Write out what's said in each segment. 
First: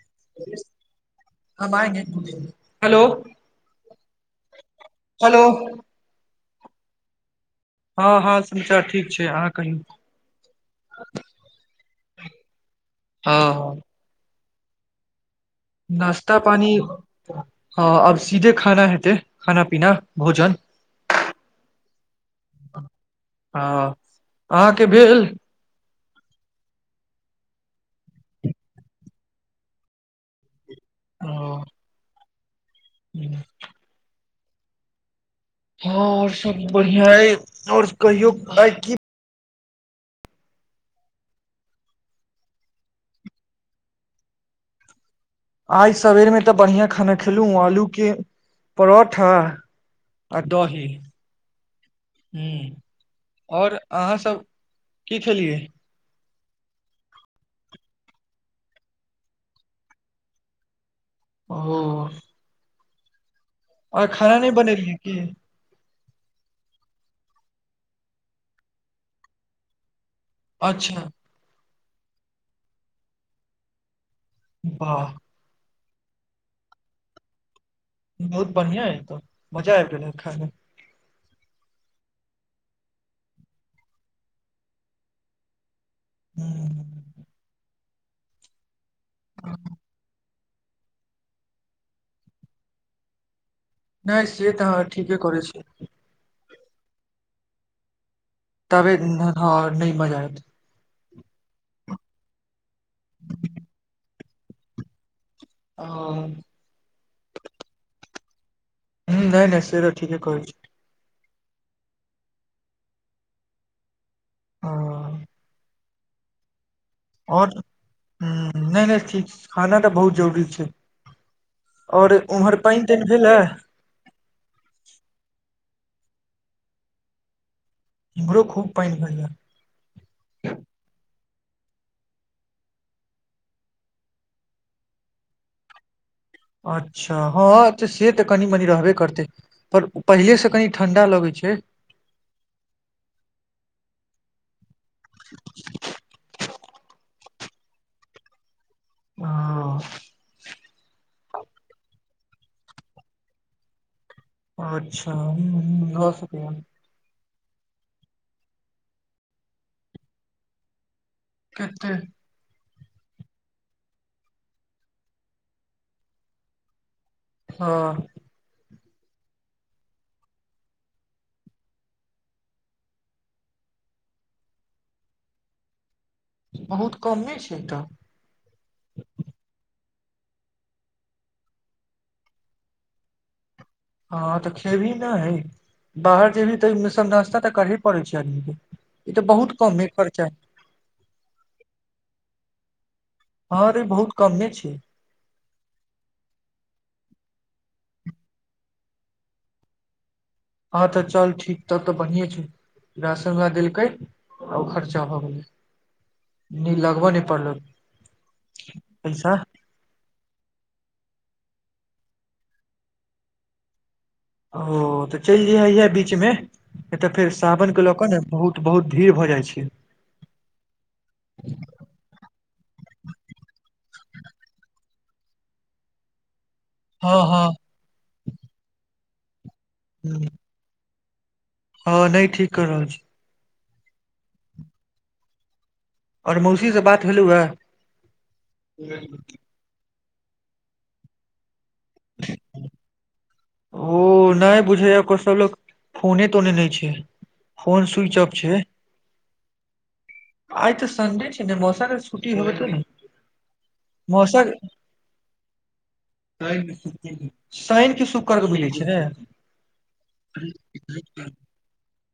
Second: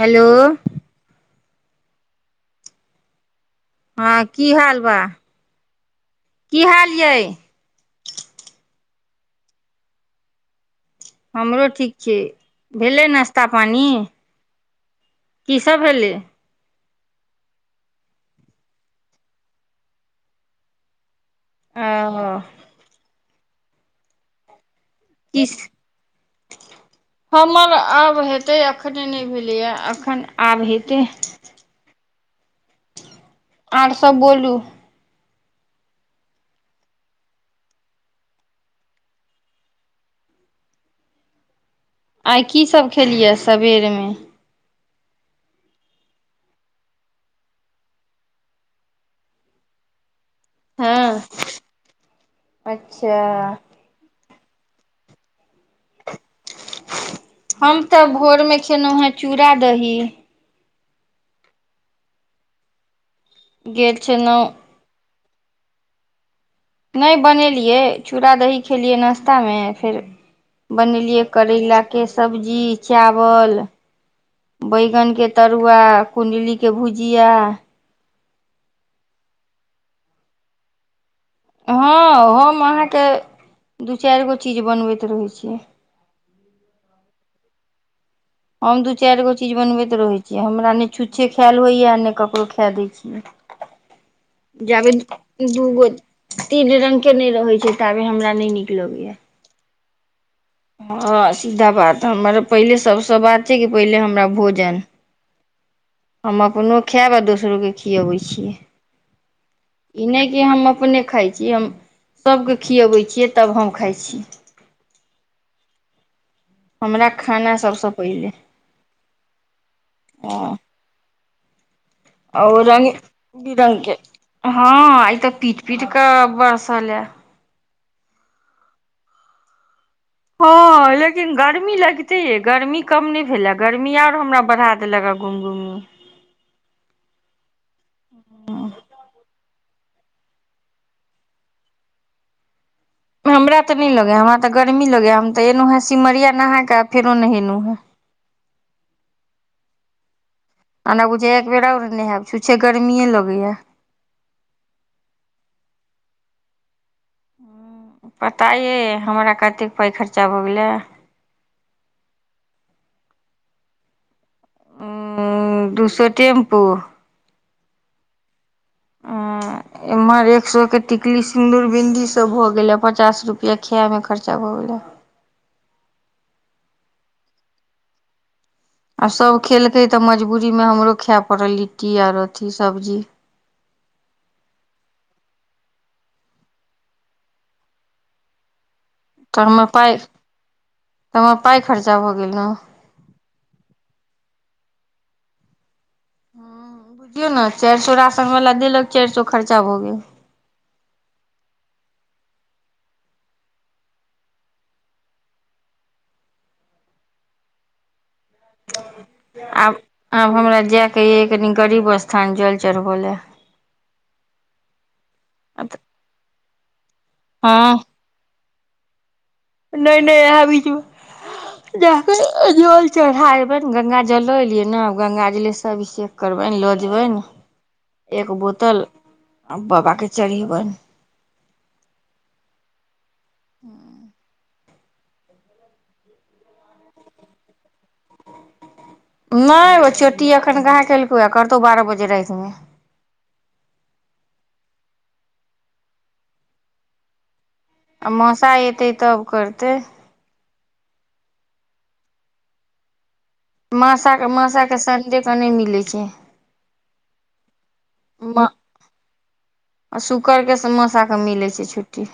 Hello hello हँ की हाल बा की हाल यै हँ हँ हाल समाचार ठीक छैय अहाँ कहियौ हमरो ठीक छैय भेलै नश्ता हँ पानि नास्ता पानी हऽ अब सीधे खाना हेतै खाना पीना भोजन अऽऽ हँ अहाँके भेल [unintelligible] हमर आब हेतै अखने नहि भेलैये अखन आब हेतै हँ आर सब बोलू हँ आओर सब बढ़ियां अहि और कहियौ भाइजी आइ की सब खेलियै सबेर मऽ आइ सबेर में तऽ बढ़ियां खाना खेलूहें अलू कऽ परोठा आ दही हँ हुँ अच्छा आओर अहाँ सब की खेलियै हम तऽ भोरमे खेलहुँ हेँ चूड़ा दही ओ गेल अहाँ खाना छलहुँ नहि बनेलियै की नहि बनेलियै चूड़ा दही खेलियै नाश्तामे फेर अच्छा बनेलियै करैलाके सब्जी चावल वाह बैगनके तरुआ कुण्डलीके भुजिया बहुत बढ़ियाये तऽ मजा आबि गेलैहें खााय मऽ हँ हम अहाँके दू चारि गो चीज बनबैत रहै छियै हू हम दू चारि गो चीज बनबै तऽ रहै छै जे हमरा नय छुच्छे खैल होइए नय ककरो खै दै छियै नहि से तऽ अहाँ जाबे ठीके करै छी दूगो तीन रंग के नय रहै छै ताबे हमरा नय नीक तबे लगैया हँ नय मजा ऐत हँ सीधा बात हमर पहिले सभसँ बात छै कि पहिले हमरा भोजन ह हम अपनो खैब आ दोसरो के खियबै छियै नहि नहि से तऽ ई ठीके नय कहै कि छी हम अप अपने खाय छी हम सबके खियबै छियै तब हम खाय छियै हँ हमरा आओर खाना सबसँ पहिले हूँ, नहि नहि ठीक खाना तऽ बहुत जरूरी हँ छै उम्हर आओर पानि रङ्ग तानि भेल हे बिरङ्गके हँ आइ तऽ पीट पीट कऽ बरसल ये इम्हरो खूब पानि भेल ये हँ लेकिन गर्मी लगिते ये गर्मी कम नय भेले गर्मी आर हमरा बढ़ा दे एल [unintelligible] गा घुम घुम अच्छा हँ तऽ से तऽ कनि मनी रहबे करतै पर उ पहिलेसँ कनी ठण्डा लगै छै हमरा तऽ नय लगे हे हमरा तऽ गर्मी लगे हे हम तऽ एलौं हें सिमरिया नहा कऽ आ फेरो नहेलौं हें ओ आना बुझैये एक बेेर आओर नहायब छुछे गर्मीए लगैये अच्छा हुँ हुँ भऽ सकैये पता यै हमरा कतेक पाइ खर्चा भऽ गेलै केत्ते उ दू सो टेम्पू हँ [inaudible] एम्हर एक सौ के टिकली सिन्दूर बिन्दीसभ भऽ गेलै आ पचास रुपया खैमे खर्चा भऽ गेलै बहुत कमे छै तऽ आ सभ खेलकै तऽ मजबूरीमे हमरो खै पड़ल लिट्टी आर अथी सब्जी हँ तऽ खेबही नय बाहर जेबही तऽ एमे सब नास्ता तऽ करहे पड़ै छै आदमीके तऽ हमर पाइ तऽ हमर पाइ खर्चा भऽ गेल न हँ अरे बहुत कमे छै देखियौ न चारि सौ राशन बला देलक चारि सौ खर्चा भऽ गेल हँ तऽ चल ठीक तब तऽ बढ़ियें छै राशन वला देलकै आ ओ खर्चा भऽ गेलै एनी लगब नय पड़लौ पैसा आब आब हमरा जायके यै कनी गरीब स्थान जल चढ़बै लए। ओ तऽ चलि जैहे इहे बीच मे नय तऽ फेर सावन के लऽ कऽ ने बहुत बहुत भीड़ भऽ जाइ छै नय नय इहे बीचमे जा केे जल चढ़ा एबैनि गंगा जल लऽ एलियै न गंगा जले से अभिषेक करबैनि लो जे हँ जेबनि हँ एक बोतल आ बाबा के हूँ, चढ़ेबनि हँ नय ठीक कऽ रहल छी हुँ [inaudible] आओर मौसी से बात भेलौये। नय ओ चोट्टी अखन कहाँ केलकौये करतौ बारह बजे रातिमे। ओ नहि बुझैय को सब लोको फोने तोने नहि छै फोन आ स्विच ऑफ मसा छै एतै तब करतै आइ तऽ सन्डे छै ने मौशाके छुट्ी हो तऽ ने मौसा मासमासाके संडेके नहि मिलैत छै शैनके शुकर बुझैतं छिहि ने आ शुकड़के मौसाके मिलै छै छुट्टी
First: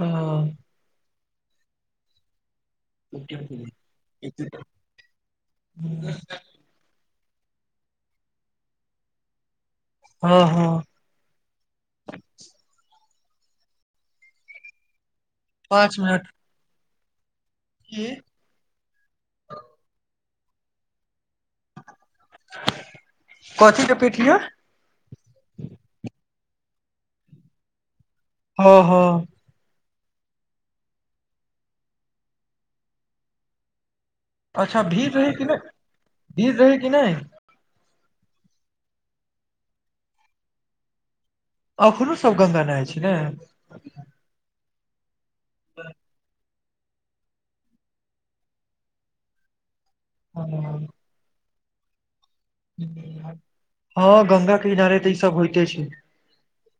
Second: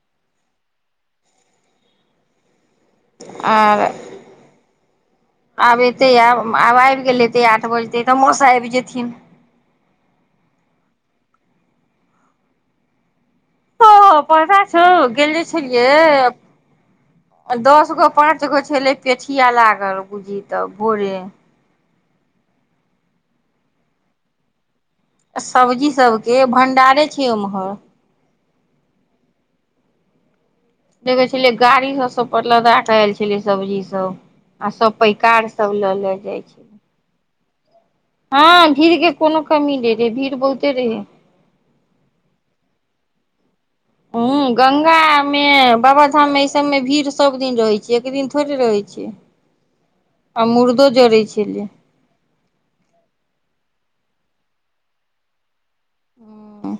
हँ आर आब एतै [inaudible] आब आबि गेलेतै आठ बजतै तऽ मौस आबि जेथिन हँ हँ ह पैसा छ गेले पाँच मिनट छलियै दस गो की पाँच कत गो छले पेठिया लागल बुझी तऽ भोरे कथी के पीठिया सब्जी सबके भं्डारे छै उम्हर हँ हँ देखै छलियै गाड़ी सब सब पर लदा क आयल छलै सब्जी सब आ अच्छा सब भीड़ रहै कि पैकार नहि सब लऽ ले जाइ भीड़ छैलै रहै कि नहि हँ भीड़ के कोनो कमी नहि रहे भीड़ बहुते रहे एखनो सब गङ्गा नइ छै ने ह गङंगा मे बाबाधाम मे सब मे भीड़ सब दिन रहै छियै एक दिन थोड़े रहै छियै आ हँ मुर्दो जड़ैत छलै हँ गंगा के इनारे तऽ ई सब होइते छै ह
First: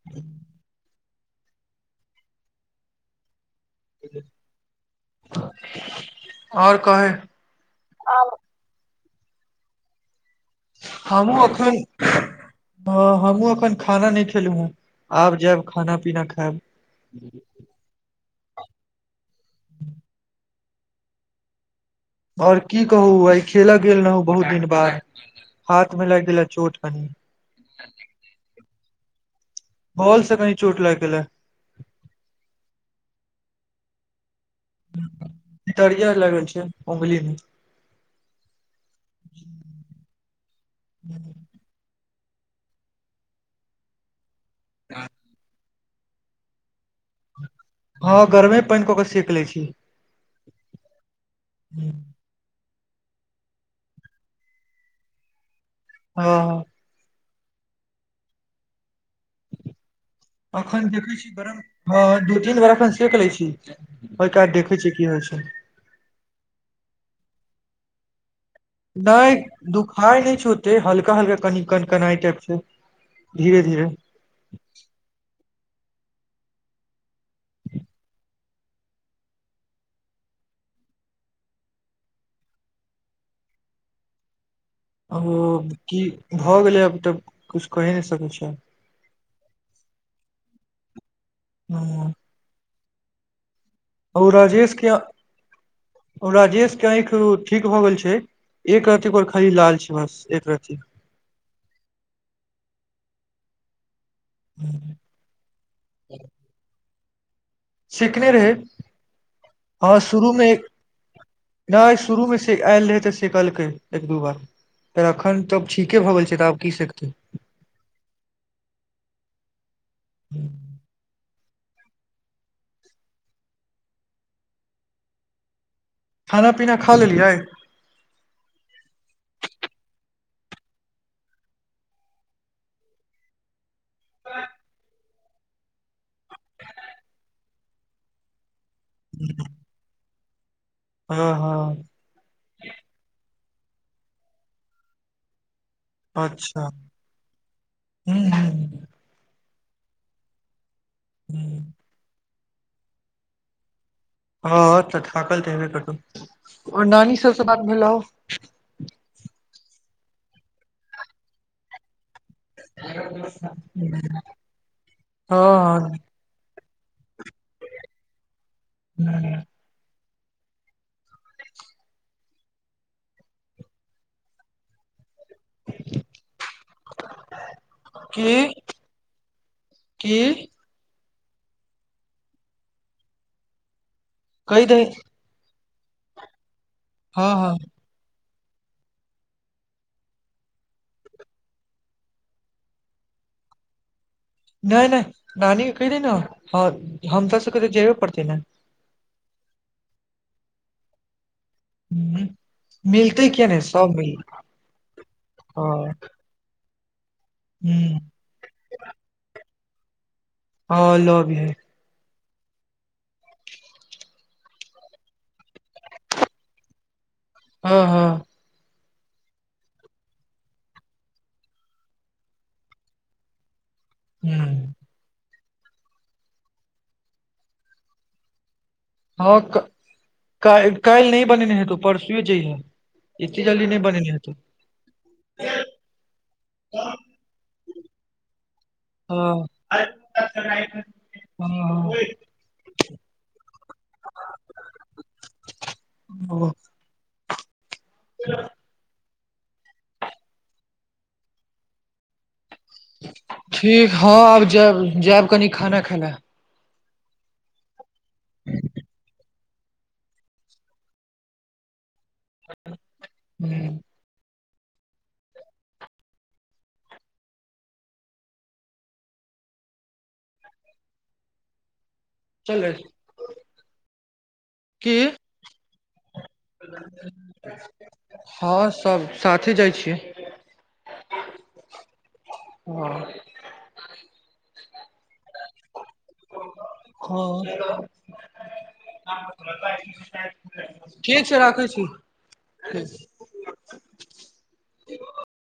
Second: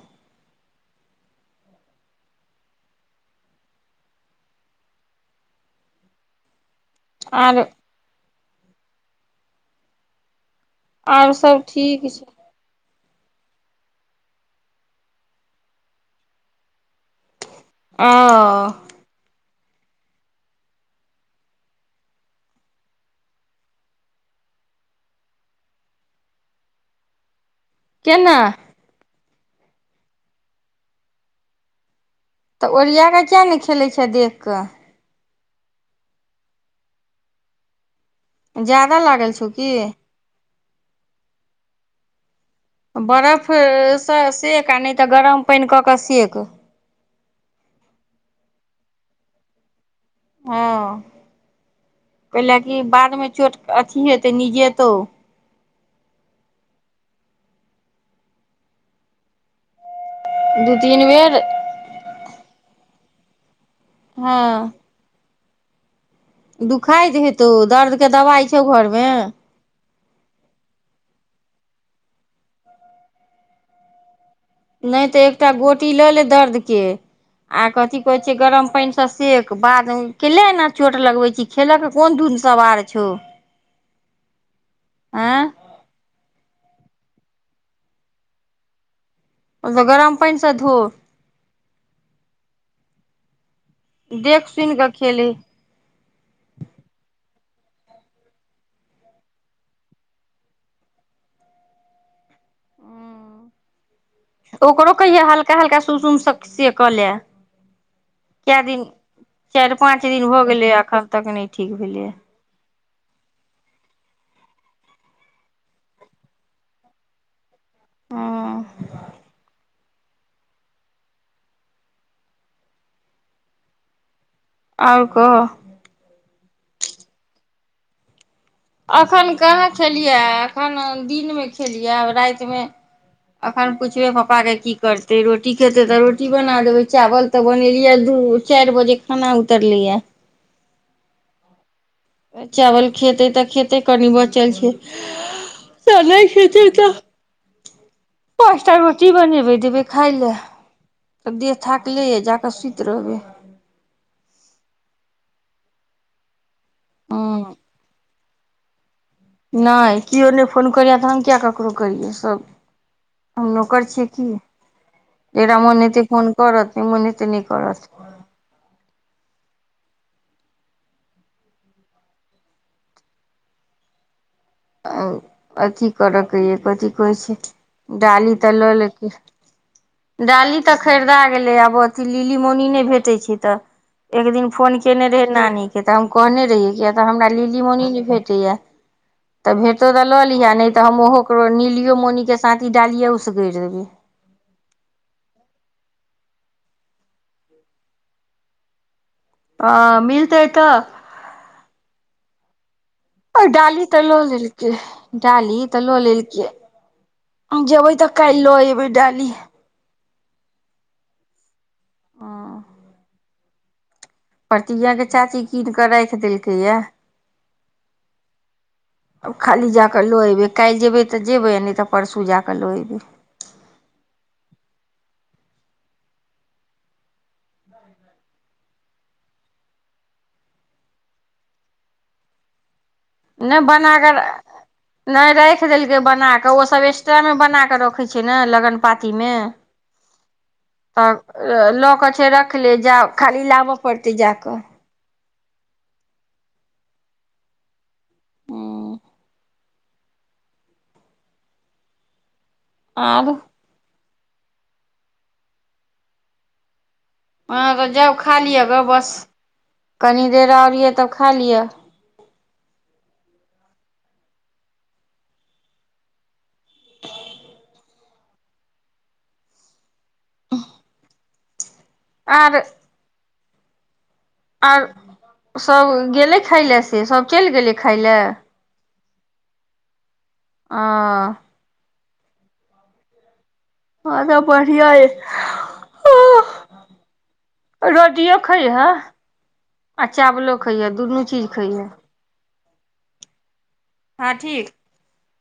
आओर कहे आओर आब आर हमूँ सब अखन ठीक छै हँ हमहहुँ अखन खाना नहि खेलहुँ हेँ आब जायब खाना पीना खायब ओ आओर की कहू आय खेलऽ गेल रहौ बहुत दिन बाद हाथ में लग गेला चोट कनी केना बॉल से कनी चोट लाग गेलै तऽ ओरिया कऽ किए नहि खेलै छिय देख कऽ तरिया लागबैछिय अंगुलीमे जादा लागल छौ की ह बर्फसँ सेक आ नहि तऽ गरम पानि कऽ कऽ सेक हँ गर्मे पानि कऽ के सेक ले छी ह ह कैल कि बादमे चोट अथी हेतै नि जेेतौ हँ दू अखन तीन देखै छी बेर गरम ह दू तीन बार अखन सेक लैय छिसे ओके हँ बाद देखै छी। की होय छैय। दुखाइत हेतौ दर्द के दवाई। दई। दुखाय नैय छो योते हल्का हल्का कनि कन कनाइ टाइप छैय धीरे धीरे। नहि तऽ एकटा गोटी लऽ ले दर्दके आ कथि कहे छैय गरम पाइन से सेक बाद केला एना चोट लगवे छी ही। खेल ऽके कोन धूध सवार छौ। आँय अहोव की भऽ गेलै आब तऽ कछु कहि नैय सकै छियाई गरम पाइन स धो। हुम्म हो देख राजेश सुनि कऽ क्या खेले राजेश के आंखि ठीक भ गेल छैयएक आँख खाली लाल छैय बस एक रती ओकरो कहिये हल्का हल्का सुसुम स से कऽ ले। सिखने रहै कए दिन चारि हँ पाँच दिन शुरू भ मे गेलैए एखन तक नैय ठीक नहि भेलैए। शुरू मे आयल रहै तऽ सेक लकई एक दू बार फेर अखन तऽब ठीके भऽ गेल छै तऽ आब की सेकतई अऽ आऊऽकह,। खाना पीना खा लेलियै एखन कहाँ खेलियै एखन दिनमे खेलियै रातिमे अखन पुछबे पपा के की करत। ते रोटी खेतै तऽ रोटी बना देबै चावल तऽ बनेलियै धू चार बजे खाना उत्तरलै या। हँ हँ। चावल खेतै तऽ खेतै कनि बचल, छैय अच्छा हूहू पाँचटार रोटी बनेबे देबे खााय ले देह थाकले ये जाके सुति रहबै। हँ तऽ थाकल तऽ हेबे करतओर नानी हँ सबसँ बात भेलऊ नैय केओ नै फोन करिय तऽ हम किया ककरो करियै सभ नकर छियाई की हँ जकरा मोन हेते फोन। करत मोन हेते नैय करत। नहि [unintelligible] अभी करयके यए कथि कहैत छै की डाली तऽ लऽ लेते। की डाली तऽ खरीदा गेलै आब अथी लिली मौनी न नैय भेटै छै तऽ। एक दिन कहि फोन दही केने रहै नानीे कतऽ हम कहने रहियै कि अ तऽ हँ हमरा हँ लिली मौनी नैय भेटैया। तऽ भेटो तऽ लऽ लिह नहि तऽ हम ओहो ककरो नीलियो मौनीके साँथी डालिे उसकर देबै, नैय नैय नानी क कहेऽ देहीना हम त सब कऽ जयबे पड़त नैय आ मिलतै त हू। डाली तऽ लऽ लेलक डाली हँ तऽ लऽ लेलक, जेबै हूँ तऽ काल्हि ल एबै डाली हँ लऽ आवि है हाअ प्रतिज्ञा केँ चाची कीन कऽ राइख देलकै या [unintelligible] अब खाली जा कऽ लऽ अयबै काइल जेयबै तऽ जेयबै नै तऽ परसू जा कऽ लऽ अयबै हू। हँ क [inaudible] काइ काइल नै बनेने हेतो परसुए जइहे एते नै जल्दी नहि बन बनेने हेतौ [unintelligible] नै राइख देलकै बना कऽ ओ सब एक्स्ट्रा में बना कऽ रखे छियै ने लगन पाती में हँ तब हँ लऽ कऽ छै रख ले जा खाली लाब पड़तै जा कऽ [unintelligible] [unintelligible] हूँ आब ठीक हँ आब जायब जायब कनि खाना खै लऽ अहाँ कऽ जाउ खा लिअ ग बस कनी देर और यऽ तब खा लिअ। [unintelligible] [unintelligible] [unintelligible] आर चल आर की [inaudible] सब गेलै खाय लए से सब चैल गेलै खाय लए ह सब साथे जाय छिये अ ह हऽ ह तऽ बढ़िआ य हँ [unintelligible] [inaudible] रोटियो खै हे आ चावलो खै हे दुनू ठीक छै चीज राखै खैहे [unintelligible] ह ठीक